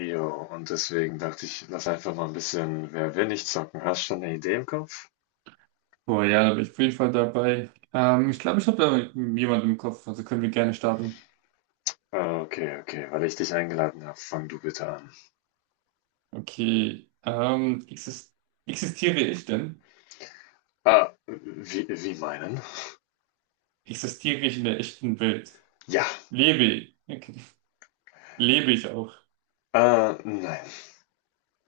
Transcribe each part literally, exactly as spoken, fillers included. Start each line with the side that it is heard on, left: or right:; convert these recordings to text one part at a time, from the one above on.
left: Jo, und deswegen dachte ich, lass einfach mal ein bisschen. Wer will nicht zocken? Hast schon eine Idee im Kopf?
right: Boah, ja, da bin ich auf jeden Fall dabei. Ähm, ich glaube, ich habe da jemanden im Kopf, also können wir gerne starten.
left: Ah, okay, okay, weil ich dich eingeladen habe, fang du bitte an.
right: Okay, ähm, exis- existiere ich denn?
left: Ah, wie, wie meinen?
right: Existiere ich in der echten Welt?
left: Ja,
right: Lebe ich? Okay. Lebe ich auch?
left: äh, nein.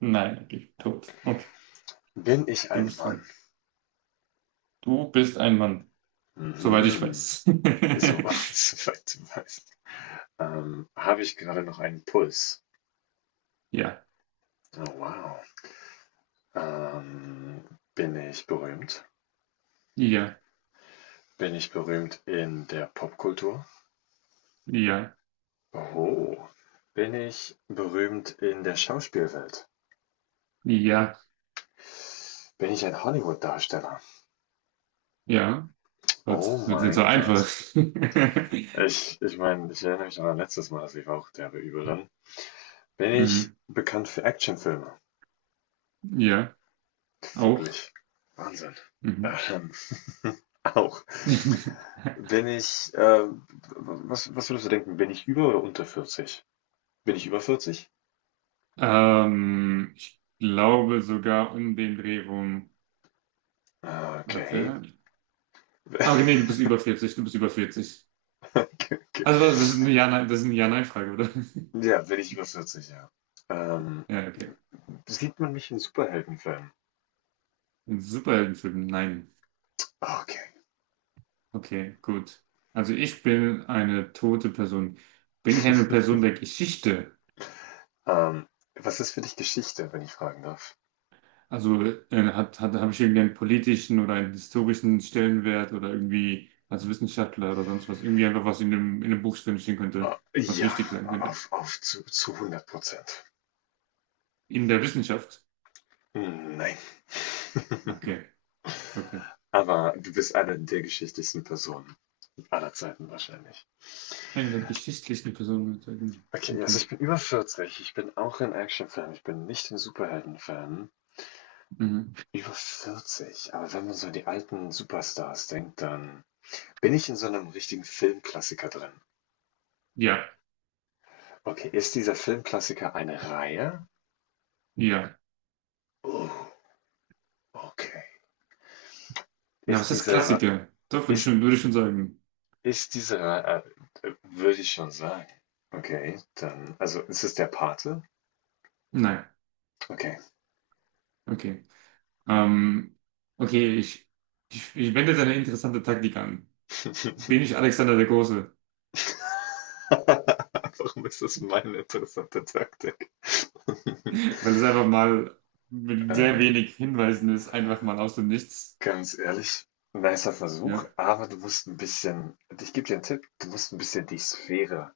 right: Nein, okay, tot. Okay,
left: Bin ich
right: du
left: ein
right: bist
left: Mann?
right: dran. Du bist ein Mann, soweit ich
left: Mhm.
right: weiß.
left: So, soweit du weißt. Ähm, habe ich gerade noch einen Puls?
right: Ja,
left: Oh, wow. Ähm, Bin ich berühmt?
right: ja,
left: Bin ich berühmt in der Popkultur?
right: ja,
left: Oh, bin ich berühmt in der Schauspielwelt?
right: ja,
left: Bin ich ein Hollywood-Darsteller?
right: ja. Gott,
left: Oh
right: das wird nicht so
left: mein
right: einfach.
left: Gott. Ich, ich meine, ich erinnere mich an mein letztes Mal, das lief auch derbe übel dann. Bin ich
right: Mhm.
left: bekannt für Actionfilme?
right: Ja, auch.
left: Wirklich. Wahnsinn.
right: Mhm.
left: Ähm, auch. Bin ich, ähm, was, was würdest du denken, bin ich über oder unter vierzig? Bin ich über vierzig?
right: Ähm, ich glaube sogar um den Dreh rum.
left: Okay.
right: Warte. Ah, okay, nee, du bist über vierzig, du bist über vierzig.
left: Okay.
right: Also, warte, das ist eine Ja-Nein, das ist eine Ja-Nein-Frage, oder?
left: Ja, bin ich über vierzig, ja. Ähm,
right: Ja, okay.
left: Sieht man mich in Superheldenfilmen?
right: Ein Superheldenfilm? Nein.
left: Ah, okay.
right: Okay, gut. Also, ich bin eine tote Person. Bin ich eine Person der Geschichte?
left: Ähm, was ist für dich Geschichte, wenn ich fragen darf?
right: Also, äh, hat, hat, habe ich irgendwie einen politischen oder einen historischen Stellenwert oder irgendwie als Wissenschaftler oder sonst was? Irgendwie einfach was in dem, in dem Buch drinstehen
left: Ah,
right: könnte, was
left: ja,
right: wichtig sein könnte.
left: auf, auf zu, zu hundert Prozent.
right: In der Wissenschaft.
left: Hm, nein.
right: Okay, okay.
left: Aber du bist eine der geschichtlichsten Personen aller Zeiten wahrscheinlich.
right: Eine der geschichtlichen Personen mit einem-
left: Okay, also
right: okay.
left: ich bin über vierzig. Ich bin auch ein Action-Fan. Ich bin nicht ein Superhelden-Fan.
right: Mhm.
left: Über vierzig. Aber wenn man so an die alten Superstars denkt, dann bin ich in so einem richtigen Filmklassiker drin.
right: Ja,
left: Okay, ist dieser Filmklassiker eine Reihe?
right: ja.
left: Oh, okay.
right: Na,
left: Ist
right: was heißt
left: diese, Re-
right: Klassiker? Doch, würde ich
left: ist
right: schon, würde ich schon sagen.
left: Ist diese, äh, äh, würde ich schon sagen. Okay, dann, also ist es der Pate?
right: Nein.
left: Okay.
right: Okay. Ähm, okay, ich, ich, ich wende jetzt eine interessante Taktik an. Bin ich Alexander der Große?
left: Warum ist das meine interessante Taktik?
right: Weil es einfach mal mit sehr
left: Ähm,
right: wenig Hinweisen ist, einfach mal aus dem Nichts.
left: ganz ehrlich, nicer Versuch,
right: Ja.
left: aber du musst ein bisschen, ich gebe dir einen Tipp, du musst ein bisschen die Sphäre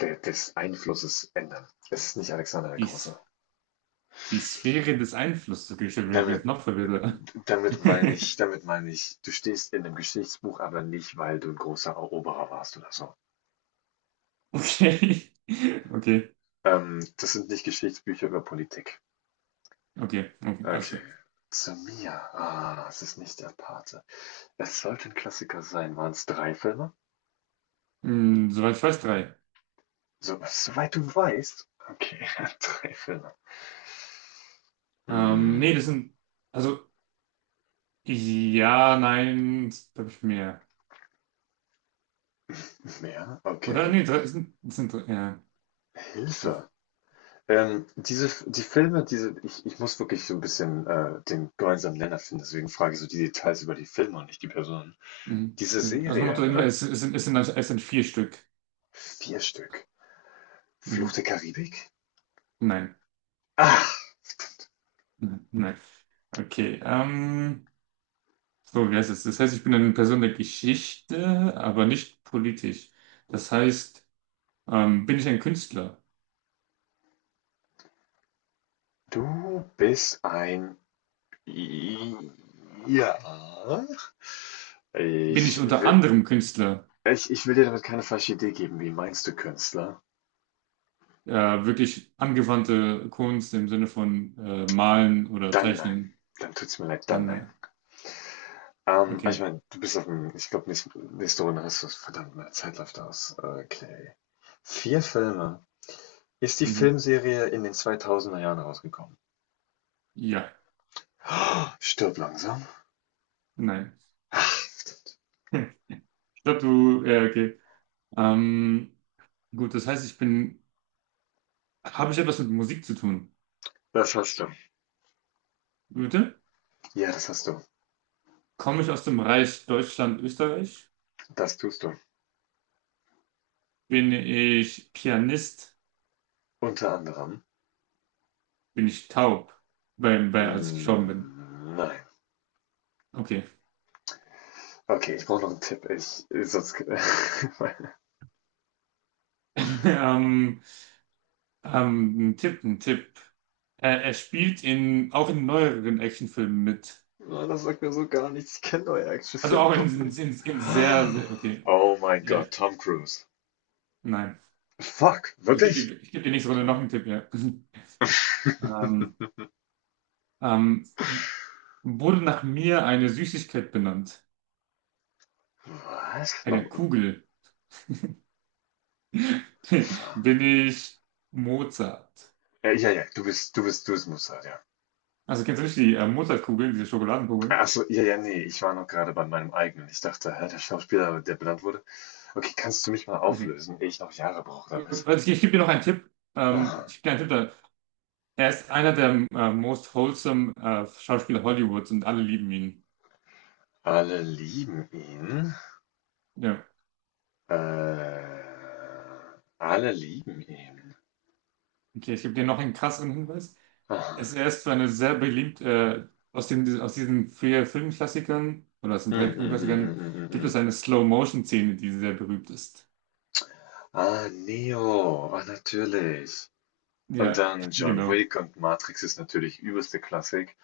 left: de, des Einflusses ändern. Es ist nicht Alexander der
right: Die, S-
left: Große.
right: Die Sphäre des Einflusses. Okay, ich bin jetzt
left: Damit,
right: noch verwirrter.
left: damit meine ich, damit meine ich, du stehst in einem Geschichtsbuch, aber nicht, weil du ein großer Eroberer warst oder so.
right: Okay. Okay.
left: Ähm, das sind nicht Geschichtsbücher über Politik.
right: Okay. Okay.
left: Okay.
right: Also.
left: Zu mir. Ah, es ist nicht der Pate. Es sollte ein Klassiker sein. Waren es drei Filme?
right: Hm, soweit ich weiß, drei.
left: So, soweit du weißt. Okay, drei Filme.
right: Ähm, nee, das
left: Hm,
right: sind, also, ja, nein, glaube ich mehr.
left: mehr?
right: Oder?
left: Okay.
right: Nee, drei, es sind, es sind, drei, ja. Okay.
left: Hilfe. Ähm, diese, die Filme, diese, ich, ich muss wirklich so ein bisschen äh, den gemeinsamen Nenner finden, deswegen frage ich so die Details über die Filme und nicht die Personen.
right: Mhm.
left: Diese
right: Also nochmal zu
left: Serie, oder
right: Hinweis, es, es sind, es sind, also, es sind vier Stück.
left: vier Stück, Fluch
right: Mhm.
left: der Karibik?
right: Nein,
left: Ach,
right: nein, nein. Okay, ähm, so, wie heißt es? Das heißt, ich bin eine Person der Geschichte, aber nicht politisch. Das heißt, ähm, bin ich ein Künstler?
left: du bist ein. Ja.
right: Bin ich
left: Ich
right: unter
left: will,
right: anderem Künstler?
left: ich, ich will dir damit keine falsche Idee geben. Wie meinst du Künstler?
right: Äh, Wirklich angewandte Kunst im Sinne von äh, Malen oder
left: Dann nein.
right: Zeichnen?
left: Dann tut's mir leid, dann
right: Dann
left: nein.
right: nein.
left: Ähm, aber ich
right: Okay.
left: meine, du bist auf dem, ich glaube, nächste Runde hast du es. Verdammt, meine Zeit läuft aus. Okay. Vier Filme. Ist die
right: Mhm.
left: Filmserie in den zweitausender Jahren rausgekommen?
right: Ja,
left: Stirb langsam.
right: nein.
left: Ach,
right: Ich glaube, du, ja, okay. Ähm, gut, das heißt, ich bin, habe ich etwas mit Musik zu tun?
left: das hast du.
right: Bitte?
left: Ja, das hast du.
right: Komme ich aus dem Reich Deutschland, Österreich?
left: Das tust du.
right: Bin ich Pianist?
left: Unter anderem.
right: Bin ich taub? Bei, bei, als ich gestorben bin.
left: Hm, nein.
right: Okay.
left: Okay, ich brauche noch einen Tipp. Ich äh, sonst
right: Ähm, ähm, ein Tipp, ein Tipp. Äh, er spielt in, auch in neueren Actionfilmen mit.
left: Mann, das sagt mir so gar nichts. Ich kenne neue
right: Also
left: Actionfilme
right: auch in,
left: doch
right: in,
left: nicht.
right: in, in sehr, sehr, okay.
left: Oh mein
right: Ja,
left: Gott, Tom Cruise.
right: nein.
left: Fuck,
right: Ich gebe
left: wirklich?
right: dir, ich geb dir nächste Runde noch einen Tipp, ja. Ähm, ähm, Wurde nach mir eine Süßigkeit benannt?
left: Was?
right: Eine
left: No
right: Kugel. Bin ich Mozart?
left: äh, ja, ja, du bist du bist du bist Mossad, ja.
right: Also kennst du nicht die äh, Mozartkugeln, diese Schokoladenkugeln?
left: Ach so, ja, ja, nee, ich war noch gerade bei meinem eigenen. Ich dachte, hä, der Schauspieler, der benannt wurde. Okay, kannst du mich mal
right: Also,
left: auflösen, ehe ich noch Jahre brauche damit?
right: also ich, ich gebe dir noch einen Tipp. Ähm,
left: Aha.
right: ich gebe dir einen Tipp da. Er ist einer der äh, most wholesome äh, Schauspieler Hollywoods und alle lieben ihn.
left: Alle lieben ihn.
right: Ja.
left: Äh, alle lieben ihn.
right: Okay, ich gebe dir noch einen krasseren Hinweis.
left: Ah,
right: Es Er ist zwar eine sehr beliebt, äh, aus den, aus diesen vier Filmklassikern, oder aus den
left: hm
right: drei
left: hm hm hm
right: Filmklassikern,
left: hm hm.
right: gibt es
left: Hm.
right: eine Slow-Motion-Szene, die sehr berühmt ist.
left: Ah, Neo, ah, natürlich. Und
right: Ja,
left: dann John
right: genau,
left: Wick und Matrix ist natürlich übelste Klassik.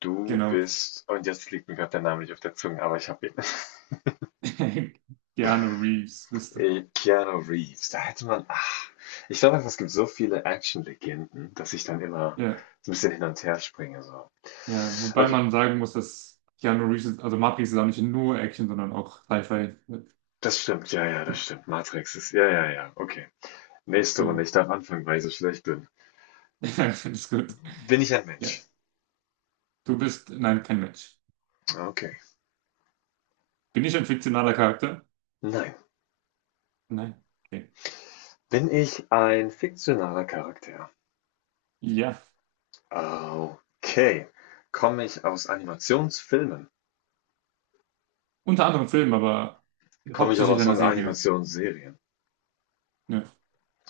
left: Du
right: genau.
left: bist, und jetzt liegt mir gerade der Name nicht auf der Zunge, aber ich habe ihn.
right: Keanu Reeves bist du?
left: Äh, Keanu Reeves, da hätte man, ach, ich glaube einfach, es gibt so viele Action-Legenden, dass ich dann immer
right: Ja,
left: so ein bisschen hin und her springe, so.
right: ja, wobei
left: Okay,
right: man sagen muss, dass Keanu Reeves, ist- also Matrix ist auch nicht nur Action, sondern auch Sci-Fi. Ja,
left: das stimmt, ja, ja, das stimmt. Matrix ist, ja, ja, ja, okay. Nächste Runde,
right: genau.
left: ich darf anfangen, weil ich so schlecht bin.
right: Das ist gut.
left: Bin ich ein
right: Ja,
left: Mensch?
right: du bist, nein, kein Mensch.
left: Okay.
right: Bin ich ein fiktionaler Charakter?
left: Nein.
right: Nein. Okay.
left: Bin ich ein fiktionaler Charakter?
right: Ja.
left: Okay. Komme ich aus Animationsfilmen?
right: Unter anderem Film, aber
left: Komme ich auch
right: hauptsächlich
left: aus
right: einer Serie.
left: Animationsserien?
right: Nö,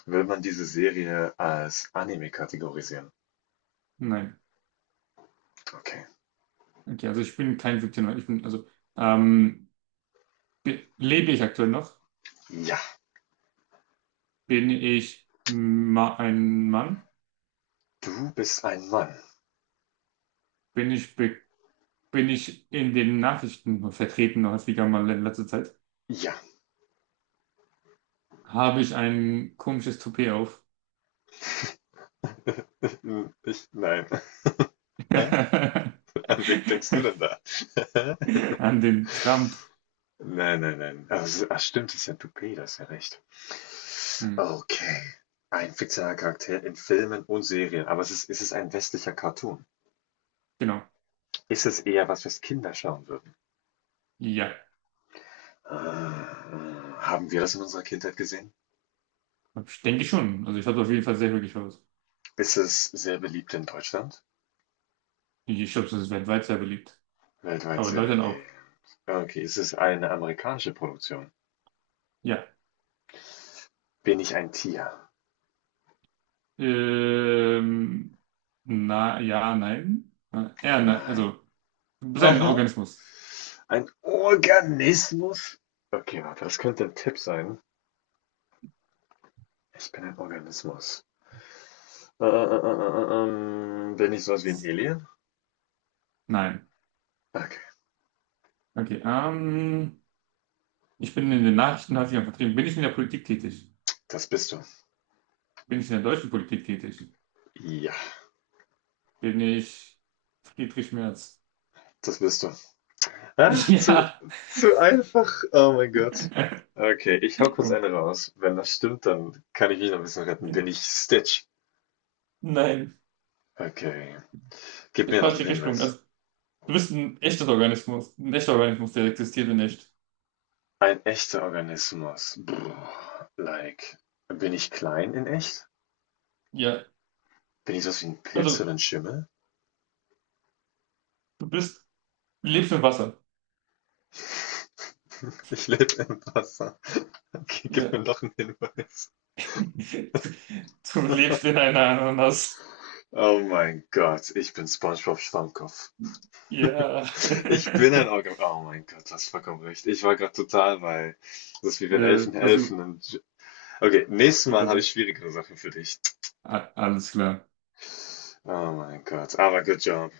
left: Will man diese Serie als Anime kategorisieren?
right: nein.
left: Okay.
right: Okay, also ich bin kein Victim. Ich bin, also, ähm, be- Lebe ich aktuell noch?
left: Ja.
right: Bin ich ma ein Mann?
left: Du bist ein Mann.
right: Bin ich, be Bin ich in den Nachrichten vertreten, häufiger mal in letzter Zeit?
left: Ja.
right: Habe ich ein komisches Toupet auf?
left: Hm, ich, nein. An wen denkst du denn da?
right: An den Trump.
left: Nein, nein, nein. Also, ach, stimmt, das ist ja Toupet, das ist ja recht.
right: Hm,
left: Okay. Ein fiktionaler Charakter in Filmen und Serien. Aber es ist, ist es ein westlicher Cartoon?
right: genau.
left: Ist es eher was, was Kinder schauen würden?
right: Ja,
left: Äh, äh, haben wir das in unserer Kindheit gesehen?
right: ich denke schon. Also ich habe auf jeden Fall sehr glücklich aus.
left: Ist es sehr beliebt in Deutschland?
right: Ich glaube, das ist weltweit sehr beliebt.
left: Weltweit
right: Aber in
left: sehr
right: Deutschland
left: beliebt.
right: auch.
left: Okay, ist es eine amerikanische Produktion?
right: Ja.
left: Bin ich ein Tier?
right: Ähm, na, ja, nein. Äh, Ja, ne,
left: Nein.
right: also, sein
left: Aha.
right: Organismus.
left: Ein Organismus? Okay, warte, das könnte ein Tipp sein. Ich bin ein Organismus. Äh, äh, äh, äh, äh, ähm, bin ich sowas wie ein
right: S-
left: Alien?
right: Nein.
left: Okay,
right: Okay, ähm, ich bin in den Nachrichten, hat sich ja vertrieben. Bin ich in der Politik tätig?
left: das bist du.
right: Bin ich in der deutschen Politik tätig?
left: Ja,
right: Bin ich Friedrich Merz?
left: das bist du. Ah, zu,
right: Ja.
left: zu einfach. Oh mein Gott. Okay, ich hau kurz eine raus. Wenn das stimmt, dann kann ich mich noch ein bisschen retten. Bin ich Stitch?
right: Nein,
left: Okay. Gib mir noch einen
right: falsche Richtung.
left: Hinweis.
right: Also, du bist ein echtes Organismus. Ein echter Organismus, der existierte nicht.
left: Ein echter Organismus. Brr, like. Bin ich klein in echt?
right: Ja,
left: Bin ich sowas wie ein Pilz
right: also,
left: oder ein Schimmel?
right: du bist, lebst im Wasser.
left: Ich lebe im Wasser. Okay, gib
right: Ja.
left: mir noch einen Hinweis.
right: Du lebst in einer Ananas.
left: Oh mein Gott, ich bin SpongeBob Schwammkopf.
right: Ja.
left: Ich bin ein Orga. Oh mein Gott, das hast vollkommen recht. Ich war gerade total bei. Das ist wie wenn
right: Ja,
left: Elfen
right: das über
left: helfen und. Okay, nächstes Mal habe ich
right: überdacht.
left: schwierigere Sachen für dich.
right: A- Alles klar.
left: Oh mein Gott, aber good job.